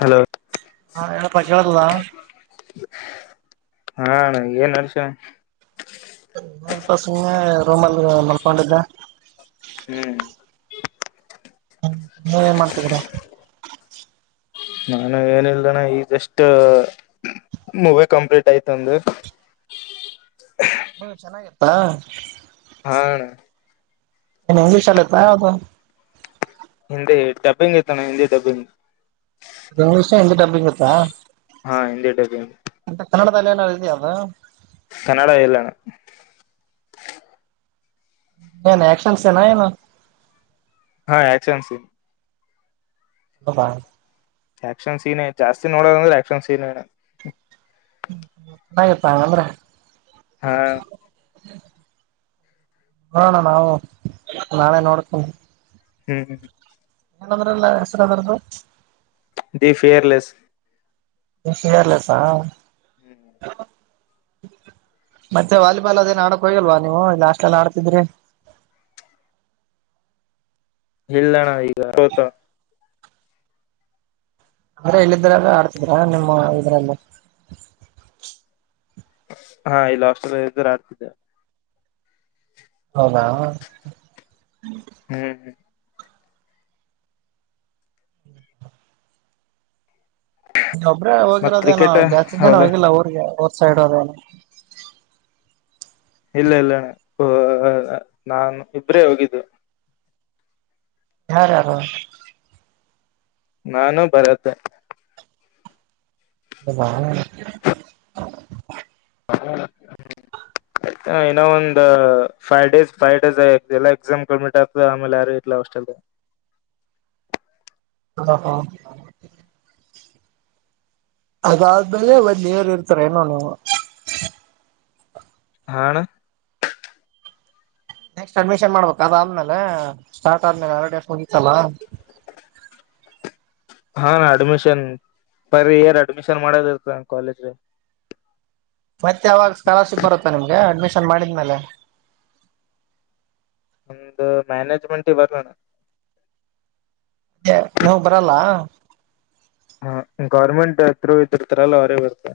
Hello ಹಾ ಹೇಳಪ್ಪ ಕೇಳದಿಲ್ಲ ಹಾ ಏನ್ ನೆಡ್ಸಿಯ ಅ ಸುಮ್ನೆ ರೋಮಲ್ಲಿ ಮಲ್ಕೊಂಡಿದ್ದೆ ಹ್ಮ್ ನೀವ್ ಏನ್ ಮಾಡ್ತಿದೀರಾ? ನಾನು ಏನಲ್ಣ ಈ ಜಸ್ಟ್ ಮೂವಿ ಕಂಪ್ಲೀಟ್ ಆಯ್ತ ನಂದು ಹ್ಮ ಚೆನ್ನಾಗಿತ್ತಾ ಹಾ ಹಾ ಏನ ಇಂಗ್ಲಿಷ್ಲ್ಲಿ ಇತ್ತ ಯಾವದ್ರಲ್ಲಿ ಹಿಂದೆ ಡಬ್ಬಿಂಗ್ ಇತಾಣ್ಣ ಹಿಂದೆ ಡಬ್ಬಿಂಗ್ ಇಂಗ್ [unintelligible] ಷ್ ಎಂತ ಡಬ್ಬಲಿಂಗ್ತ್ತಾ ಹಾ ಹಿಂದಿ ಡಬ್ಬಿಂಗ್ ಮತ್ತೆ ಕನ್ನಡದಲ್ಲಿ ಏನಾದ್ರು ಇದೆಯ ಅದು. ಕನ್ನಡ ಇಲ್ಲಣ ಏನು ಆಕ್ಷನ್ಸ ಸೀನ ಏನು ಹಾ ಯಾಕ್ಸನ್ ಸಿನ್ನಾ ಹಾಯ [unintelligible] ಆಕ್ಷನ್ ಸೀನ್ನೆ ಜಾಸ್ತಿ ನೋಡೋದಂದ್ರೆ ಆಕ್ಷನ್ ಸೀನನೇ ಹಾ ಯಪ್ಪಾಆಂಗ್ ಅಂದ್ರೆ ಹಾ ಹಾ ಅಣ ನಾವು ನಾಳೇ ನೋಡ್ಕೊಂಡ ಹ್ಮ್ ಹ್ಮ್ ಏನದ್ರಲ್ಲ ಹೆಸರು ಅದ ಅಲ್ ಬಾಯ್ ದಿ ಫಿಯರ್ಲೆಸ್ ದಿ ಫಿಯರ್ಲೆಸ ಹ್ಮ್ ಮತ್ತೆ ವಾಲಿಬಾಲ್ ಅದೇನ್ ಆಡಕ್ ಹೋಗಿಲ್ವಾ ನೀವು ಲಾಸ್ಟ್ ಎಲ್ಲ ಆಡ್ತಿದ್ರಿ ಇಲ್ಲಣ ಈಗ ಸತ [inaudible] ಅಲ್ಲೆ ಇಲ್ಲಿದ್ರ ಅ ಆಡ್ತಿದ್ರಾ ನಿಮ್ಮ ಇದ್ರಲ್ಲಿ ಹಾ ಇಲ್ಲ ಆಸ್ಟೆ ಇದ್ದರು ಆಡ್ತಿದ್ದೆ ಹೌದಾ ಹ್ಮ್ ನೀ ಒಬ್ರೇ ಮತ್ ಹೋಗಿರೋದೇನೋ ಕ್ರಿಕೆಟ್ ಜಾಸ್ತಿ ಜನ ಹೌದ ಹೋಗಿಲ್ಲ ಊರ್ರಿಗೆ ಊರ್ ಸೈಡ್ ಅವ್ರು ಇಲ್ಲ ಇಲ್ಲಣ್ಣ ನಾನು ಇಬ್ರೇ ಹೋಗಿದ್ದು ಯಾರ್ಯಾರು ನಾನು ಭಾರತ ಅ ಬಣ [inaudible] ಹ [inaudible] ಇನ್ನೊ ಒಂದು ಫೈವ್ ಡೇಸ್ ಫೈವ್ ಡೇ ಆತದೆ ಎಲ್ಲ ಎಕ್ಸಾಮ್ ಕೊಂಡ್ಬಿಟ್ ಆಗ್ತು ಆಮೇಲೆ ಯಾರು ಇರ್ಲ ಅಷ್ಟಲ್ಲ ಹಾ ಹಾ ಅದಾದ್ಮೇಲೆ ಬಂದಿಯರು ಇರ್ತಾರ ಏನು. ನೀವು ಹಾ ಅಣ್ಣ ನೆಕ್ಸ್ಟ್ ಅಡ್ಮಿಷನ್ ಮಾಡ್ಬೇಕು ಅದಾದ್ಮೇಲೆ ಸ್ಟಾರ್ಟ್ ಆದ್ಮೇಲೆ ಆಲ್ರೆಡಿ ಹೋಗಿತ್ತಲ್ಲಾ. ಹಾ ಅಡ್ಮಿಷನ್ ಪರ್ ಇಯರ್ ಅಡ್ಮಿಷನ್ ಮಾಡೋದ ಇರುತ್ತ ಕಾಲೇಜ. ಮತ್ತ ಯಾವರ ಸ್ಕಾಲರ್ಶಿಪ್ ಬರುತ್ತಾ ನಿಮ್ಗೆ ಅಡ್ಮಿಷನ್ ಮಾಡಿದ್ಮೇಲೆ. ನಮ್ದು ಮ್ಯಾನೇಜ್ಮೆಂಟ್ ಇವಲ್ಲನ್ನ. ತ್ತ್ಯ ನೀವ ಬರಲ್ಲಾ. ಹಾ ಗೌರ್ಮೆಂಟ್ ತ್ರೋ ಇದಿರ್ತಾರಲ್ಲ ಅವರಿಗೆ ಬರ್ತೆ.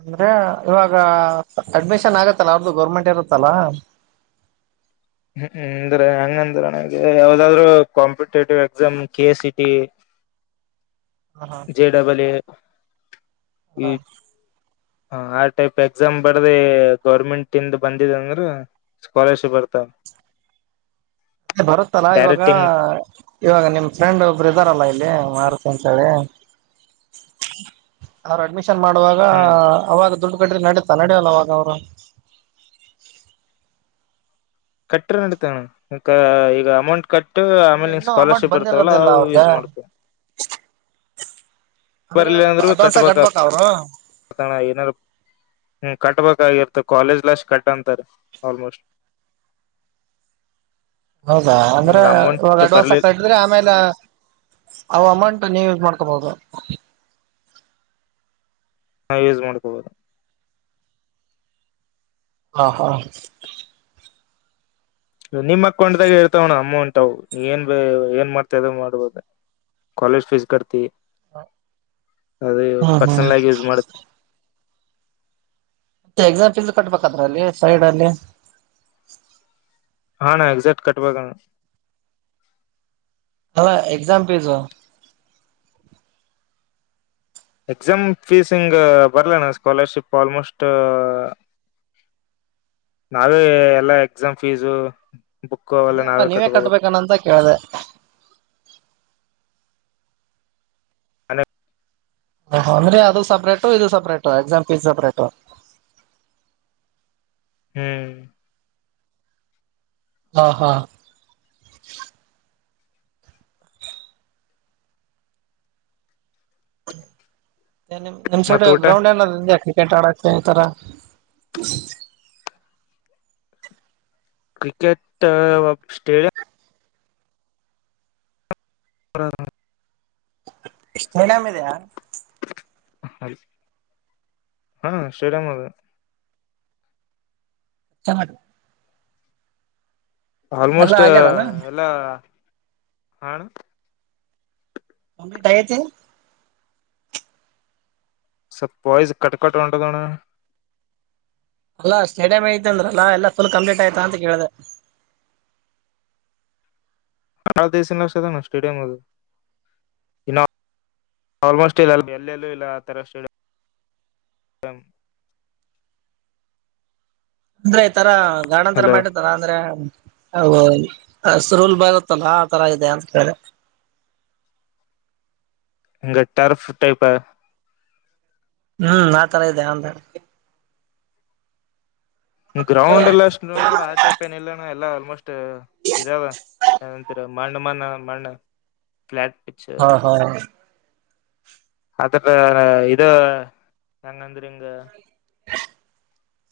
ಅಂದ್ರ ಇವಾಗ ಅಡ್ಮಿಷನ್ ಆಗತ್ತಲ್ಲ ಅವರದು ಗೌರ್ಮೆಂಟ್ ಇರುತ್ತಲ್ಲ. ಹು ಅಂದ್ರ ಹಂಗಂದ್ರ ಅಣ್ಣಾ ಈಗ ಯಾವದಾದ್ರು competitive exam K A C T. ಹಾ ಎ ಡಬಲ್ ಎ. ಹಾ ಹ ಆ ಟೈಪ್ ಎಕ್ಸಾಮ್ ಬರದ ಗೌರ್ಮೆಂಟ್ ಇಂದ ಬಂದಿದೆ ಅಂದ್ರ. ಸ್ಕಾಲರ್ಶಿಪ್ ಬರ್ತ. ಬರುತ್ತಲ್ಲಾ ಇವಾಗ. ಡೈರೆಕ್ಟ್ ಹಿಂಗ್ ಇವಾಗ ನಿಮ್ಮ ಫ್ರೆಂಡ್ ಒಬ್ಬರು ಇದಾರಲ್ಲಾ ಇಲ್ಲಿ ಮಾರುತಿ ಅಂತ ಹೇಳಿ. ಅವರ ಅಡ್ಮಿಷನ್ ಮಾಡುವಾಗ ಹ್ಮ್ ಅವಾಗ ದುಡ್ಡು ಕಟ್ಟಿರ ನಡತ ನಡಿಯಿಲ್ಲ ಅವಾಗ ಅವರು. ಕಟ್ಟಿರನಡಿತಣ್ಣಾ ಕ ಈಗ ಅಮೌಂಟ್ ಕಟ್ ಟ್ಟ ಅಂದ್ರೆ ಆಮೇಲೆ ನಿಂಗ ಇನ್ನೂ ಅಮೌಂಟ್ ಸ್ಕಾಲರ್ಶಿಪ್ ಬರ್ತವಲ್ಲ ಬಂದಿರೋದಿಲ್ಲ ಅವು ಅವ್ರಗ ಯೂಸ್ ಮಾಡ್ಕು. ಅಂದ್ರೆ ಇವಾಗ ಅಡ್ ಅಡ್ವಾನ್ಸ್ ಕಟ್ಬಬೇಕಾ ಅವ್ರು. ಗೊತ್ತಣ್ಣಾ ಏನದು. ಹು ಕಟ್ಟಬೇಕಾಗಿತ್ತು ಕಾಲೇಜ್ ಲಸ್ ಕಟ್ಟಂತಾರ ಆಲ್ಮೋಸ್ಟ್. ಹೌದಾ ಅಂದ್ರ ನಿನಗ್ ಇವಾಗ ಅಮೌಂಟ್ ಅಡ್ವಾನ್ಸ್ ಬರ್ಲಿ ಆಗಿ ಕಟ್. ಅಂದ್ರೆ ಆಮೇಲೆ ಅವ ಅಮೌಂಟ್ ನೀವು ಯಸ್ ಮಾಡ್ಕೋಬಹುದು. ಹಾ ಯೂಸ್ ಮಾಡ್ಕಬೋದು. ಹಾ ಹಾ ನಿಮ್ಮ ಅಕೌಂಟದಾಗ ಇರ್ತಾವಣ್ಣಾ ಅಮೌಂಟ್ ಅವು ನೀ ಏನ್ ಬೆ ಏನ್ ಮಾಡ್ತಿ ಅದ ಮಾಡ್ಬೋದು. ಕಾಲೇಜ್ ಫೀಸ್ ಕಡ್ತಿ ಅದೆ ಹ್ಮ್ ಹ್ಮ್ ಪರ್ಸನಲ್ ಆಗಿ ಯೂಸ್ ಮಾಡತಿ. ಮತ್ತೆ ಎಕ್ಸಾಮ್ ಪೀಸ್ ಕಟ್ಬೇಕದ್ರಲ್ಲಿ ಸೈಡ್ ಅಲ್ಲಿ. ಹಾ ಅಣ್ಣಾ ಎಕ್ಸೆಕ್ಟ್ ಕಟ್ಟಬೇಕಣ್ಣಾ. ಅದ ಎಕ್ಸಾಮ್ ಫಿಜು. ಎಕ್ಸಾಮ್ ಫೀಸ್ ಹಿಂಗ ಬರಲಣ್ಣಾ ಸ್ಕಾಲರ್ಶಿಪ್ ಆಲ್ಮೋಸ್ಟ್. ನಾವೇ ಎಲ್ಲಾ ಎಕ್ಸಾಮ್ ಫೀಸು ಬುಕ್ಕು ಅವೆಲ್ಲಾ ನಾವೇ ಕಟ್ಕೋಬೇಕ. ಇದಂತ ಕೇಳಿದೆ. ನಾನೆ. ಹು ಹು ಅಂದ್ರೆ ಅದು ಸಪ್ರೇಟು ಇದು ಸಪ್ರೇಟು ಎಕ್ಸಾಮ್ ಪೀಸ್ ಸಪ್ರೇಟು. ಹು ಹಾ ಹಾ ನಿ ನಿ ನಿಮ್ಮ ಸೈಡ್ ಮತ್ ಊಟ ಗ್ರೌಂಡ್ ಏನ ಕ್ರಿಕೆಟ್ ಆಡಕೆ ಈ ತರಾ. ಕ್ರಿಕೆಟ್ ಒಬ್ ಸ್ಟೇಡಿಯಂ. [unintelligible] ಸ್ಟೇಡಿಯಂ ಇದೆಯಾ. ಅಲ್ಲಿ ಹಾ ಸ್ಟೇಡಿಯಂ ಅದ. ಚಾ ಮಾಡು. ಎಲ್ಲಾ ಆಲ್ಮೋಸ್ಟ್ ಆಗ್ಯದನಾ ಎಲ್ಲಾ ಹಾ ಅಣ್ಣಾ. ಓಮಿಟ ಆಗೇತಿ. ಸರ್ ವಾಯ್ಸ್ ಕಟ್ ಕಟ್ಟ ಹೊಂಡದಣ ಅಲ್ಲ ಸ್ಟೇಡಮ್ಐತೆ ಅಂದ್ರಲ್ಲ ಎಲ್ಲ ಫುಲ್ ಕಂಪ್ಲೀಟ್ ಆಯ್ತ ಅಂತೇಳಿದೆ ನಾಳ ದೇಶಸ ಲಕ್ಷದು ಸ್ಟೇಡಿಯಂ ಅದು [unintelligible] ಇಲ್ಲ ಆಲ್ಮೋಸ್ಟ್ ಇಲ್ಲ ಎಲ್ಲಲ್ಲೂ ಇಲ್ಲ ಆ ತರ ಸ್ಟೇಡಿಯಂ ಅಂದ್ರೆ ಈ ತರ ಗಾರ್ಡನ್ ತರ ಹಲೋ ಮಾಡ ತರ ಅಂದ್ರೆ ಹಸರ್ ಹುಲ್ ಬಾರುತ್ತಲ್ಲ ಆ ತರ ಇದೆ ಅಂತ ಕೇಳ್ದೆ ಹಂಗ ಟರ್ಫ್ ಟೈಪ ಹ್ಮ್ ಆತರ ಇದೆಯಾ ಅಂದೆ ಗ್ರೌಂಡ್ ಎಲ್ಲ ಅಷ್ಟು ನೋಡ್ತ ಆ ಟೈಪ್ ಏನ ಇಲ್ಲ ಎಲ್ಲಾ ಆಲ್ಮೋಸ್ಟ್ ಇದರ ಮನ ಮನ ಮಣ್ಣ್ ಫ್ಯಾಲ್ಟ್ ಪಿಕ್ಸ್ ಹಾ ಹಾ ಅದರ್ದು ಇದೋ ನಂಗಂದ್ರಂಗ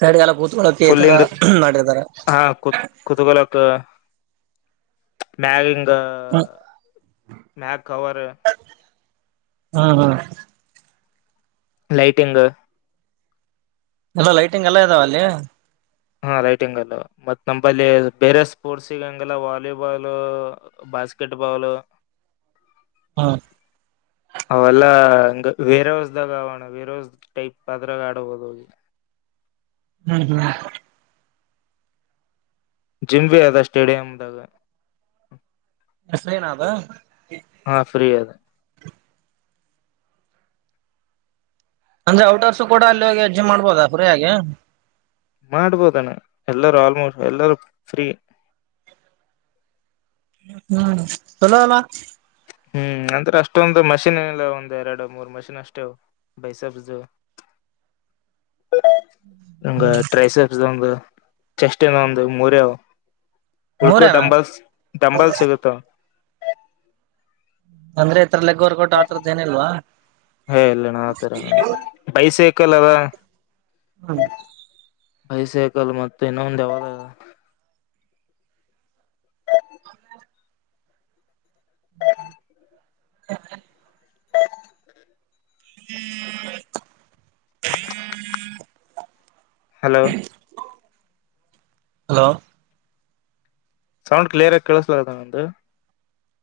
ತಡಿಗೆಲ್ಲ ಕೂತ್ಕೊಳ್ಳಕಕ್ಕೆ ಈ ಫುಲ್ ತರ ಹಿಂಗ ಮಾಡಿರ್ತಾರ ಹಾ ಕೊತ್ ಕೋತ್ಕೊಲಕ್ ಮ್ಯಗಿಂದ್ ಹ್ಮ್ ಮ್ಯಾಗ ಕವರ್ ಹಾ ಹಾ ಲೈಟಿಂಗು ಎಲ್ಲ ಲೈಟಿಂಗ್ ಎಲ್ಲ ಇದಾವ ಅಲ್ಲಿ ಹಾ ಲೈಟಿಂಗ್ ಅದವಾ ಮತ್ತ್ ನಂಬಲ್ಲಿ ಬೇರೆ ಸ್ಪೋರ್ಟ್ಸ್ಗ ಹಂಗಗೆಲ್ಲ ವಾಲಿಬಾಲ್ ಬಾಸ್ಕೆಟ್ ಬಾಲ್. ಹಾ ಅವಲ್ಲಾ ಇಂಗ ವೇರೆ ಹೊಸದಗಾ ಅವಾಣ್ಣ ಟೈಪ್ ಅದ್ರಾಗ ಆಡಬಹದು ಹೋಗಿ ಹ್ಮ ಹ್ಮ ಜಿಮ್ ಬಿ ಅದ ಸ್ಟೇಡಿಯಮ್ದಾಗ ಹೆಸೇನಾದ [unintelligible] ಹಾ ಫ್ರೀ ಅದೇ ಅಂದ್ರೆ ಔಟರ್ಸ್ ಕೂಡ ಅಲ್ಲಿ ಹೋಗಿ ಜಿಮ್ ಮಾಡಬೋದ ಅಲ್ಲಿ ಫ್ರೀ ಯಾಗಿ ಮಾಡ್ಬೋದಣ್ಣ ಎಲ್ಲರೂ ಆಲ್ಮೋಸ್ಟ್ ಎಲ್ಲರೂ ಫ್ರೀ ಹ್ಮ್ ಚಲೋಲ್ಲ ಹ್ಮ್ ಅಂದ್ರೆ ಅಷ್ಟೊಂದು ಮಷಿನ್ ಏನ್ ಇಲ್ಲ ಒಂದ್ ಎರಡು ಮೂರ್ ಮಷಿನ್ ಅಷ್ಟೇ ಬೈಸಬ್ [inaudible] ಹಂಗ ಟ್ರೈಸಂದು [unintelligible] ಚೆಸ್ಟಿನ ಒಂದು ಮೂರ ಆವಾ ಹಳ್ಕು ಮೂರೇನಾ ಡಂಬಲ್ಸ್ ಡಂಬಲ್ ಸಿಗುತ್ತವ ಅಂದ್ರೆ ಈ ತರ ಲೆಗ್ ವರ್ಕೋಟ್ ಆರದ್ದ ಏನ್ ಇಲ್ವಾ ಹ ಏ ಇಲ್ಲಣ್ಣ ಆತರಣ ಬೈಸೇಕಲ್ಲ ಅದಣ್ಣ ಹ್ಮ್ ಬೈಸಕಲ್ ಮತ್ತ ಇನ್ನೊಂದು ಯಾವಾಗ ಹ್ಮ್ ಹ್ಮ್ ಹ [inaudible] ಹ್ಮ ಹ್ಮ [inaudible] ಹಲೋ ಹಲೋ ಸೌಂಡ್ ಕ್ಲಿಯರ್ಗಿ ಕಳಿಸಳ್ದನಂದು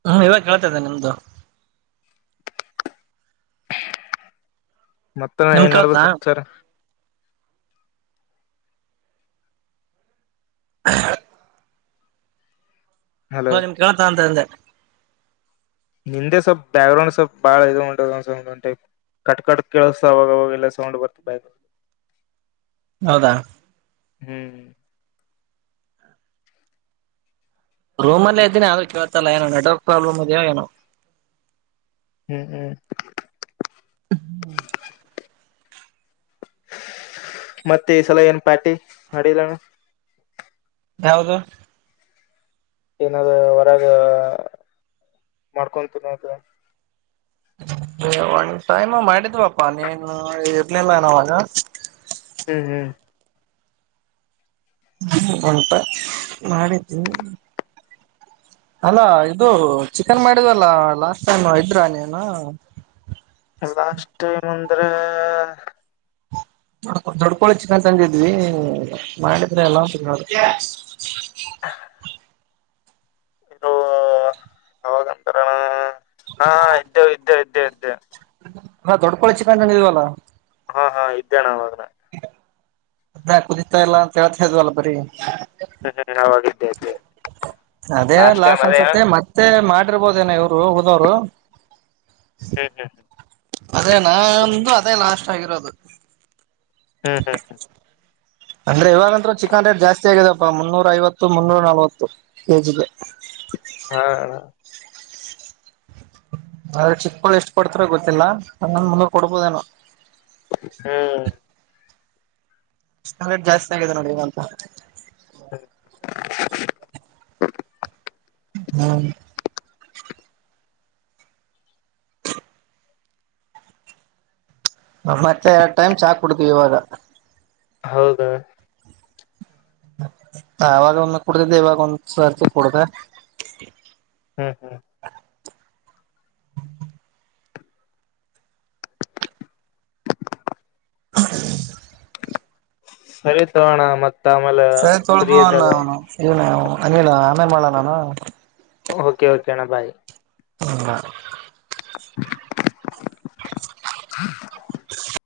ಹ್ಮ ಇವಾಗ ಕೇಳ್ತಾದನೆ ನಿಮ್ದು ಮತ್ತ ನಿಮ್ ಏನ್ ನಡದೈತಿ ಕೇಳ್ತಾ ಹಲೋ ಸಮಾಚಾರ. ಹ [unintelligible] ಹ್ ಹಲೋ [unintelligible] ನಿಮ್ ಕೇಳ್ತಾ ಅಂತ ಅಂದೆ ನಿಂದೆ ಸ್ವಲ್ಪ್ ಬ್ಯಾಕ್ ಗ್ರೌಂಡ್ ಸ್ವಲ್ ಬಾಳ ಇದು ಉಂಟ ಒಂದು ಟೈಪ್ [unintelligible] ಕಟ್ ಕಟ್ಟ ಕೇಳ್ಸತ ಅವಾಗವಾಗೆಲ್ಲ ಸೌ [unintelligible] ರ್ತ ಬ ಹೌದಾ! ಹ್ಮ್, ರೂಮ ಅಲ್ಲ ಇದ್ದೀ ಅದ ಕೇಳತಾಇಲ್ಲ ಏನೋ ನೆಟ್ವರ್ಕ್ ಪ್ರಾಬ್ಲಮ್ ಇದಿಯೋ ಎನೋ. ಹ್ಮ್, ಹ್ಮ್ ಹ್ಮ್ [unintelligible] ಮತ್ತೆ ಈ ಸಲ ಏನ್ ಪಾರ್ಟಿ ಮಾಡಿಲ್ಲಣ- ಯಾವುದು? ಏನಾದ್ರಹೊರಗ ಮಾಡ್ಕೊಂತಿನ್ನೋದು. ಒನ್ ಟೈಮ್ ಮಾಡಿದ್ವಪ್ಪಾ ನೀನು ಇರ್ಲಿಲ್ಲನೆಅವಾಗ. ಹ್ಮ್, ಹ್ಮ್ ಉಲ್ಪ ಮಾಡಿದ್ದೀನಿ [unintelligible] ಅಲ್ಲಾ ಇದು ಚಿಕನ್ ಮಾಡಿದಲ್ಲ ಲಾಸ್ಟ್ ಟೈಮ್ ಇದ್ರಾ ನೀನು. ಲಾಸ್ಟ್ ಟೈಮ್ ಅಂದ್ರೆ ದೊಡ್ಕೊಳಿ ಚಿಕ್ಕನ್ ತಂದಿದ್ವಿ ಮಾಡಿದ್ರೆ ಎಲ್ಲಾ [inaudible] ಇದು ಅವಾಗಂತಾರಣ [inaudible] ಹಾ ಇದ್ದೇವ ಇದ್ದೇವೆ ಇದ್ದೇವೆ ಇದ್ದೇವೆ ಹಾ ದೊಡ್ಡ್ಕೋಳಿಚಿಕನ್ ತಂದೀದವಲ್ಲ ಹಾ, ಹಾ ಇದ್ದೇಣ ಅವಾಗ ನಾನು. ಇನ್ನಾ ಕುದಿತಾ ಇಲ್ಲ ಅಂತ ಹೇಳ್ತಿದಿವಲ್ಲ ಬರಿ. ಹ್ಮ ಹ್ಮ ಹಾಗಾಗಿದ್ದೇ ಅದೇ ಅದೇ [unintelligible] ಅದೇ ಲಾಸ್ಟ್ ಅನ್ಸತ್ತೆ ಮತ್ತೆ ಮಾಡಿರ್ಬೋದನ ಇವ್ರು ಉಳದೋರು. ಹ್ಮ್ ಹ್ಮ್ ಹ್ಮ್ [unintelligible] ಅದೇ ನಂದು ಅದೇ ಲಾಸ್ಟ್ ಆಗಿರೋದು. ಹಾಂ ಹಾಂ ಹ [unintelligible] ಅಂದ್ರೆ ಇವಾಗಂತೂ ಚಿಕನ್ ರೇಟ್ ಜಾಸ್ತಿ ಆಗಿದಪ್ಪಾ ಮುನ್ನೂರ ಐವತ್ತು ಮುನ್ನೂರ ನಲ್ವತ್ತು ಕೆಜಿಗೆ. ಹಾ, ಆದ್ರೆ ಚಿಕ್ಕ ಕೋಳಿ ಎಷ್ಟು ಕೊಡ್ತಾರಗೊತ್ತಿಲ್ಲಾ ಅದನ್ನಾ ಮುನ್ನೂರ ಕೊಡ್ಬೋದೇನ. ಹ್ಮ್, ರೇಟ್ ಜಾಸ್ತಿ ಆಗಿದೆ ನೋಡಿ ಈಗಂತ- ಹ [unintelligible] ಹ್ಮ್, ಮತ್ತೆ ಎರಡ್ ಟೈಮ್ ಚಾ ಕುಡ್ತೀವಿ ಇವಾಗ. ಹೌದಾ ಹ ಅವಾಗ ಒಮ್ಮೆ ಕುಡ್ದಿದ್ದೆ ಇವಾಗ ಒಂದ್ ಸರ್ತಿ ಕುಡ್ದೆ ಹ್ಮ್, ಹ್ಮ್ ಹ [unintelligible] ಸರಿ ತಗೋಣ ಮತ್ತ ಆಮೇಲೆ ಫ್ರೀ ಇದ್ದಾಗ. ಇನ ಅನಿಲ ಆಮೇ ಮಾಡ ನಾನ [unintelligible] ಓಕೆ ಓಕೆ ಅಣ್ಣ ಬಾಯ್ [unintelligible] [inaudible] [inaudible] [inaudible]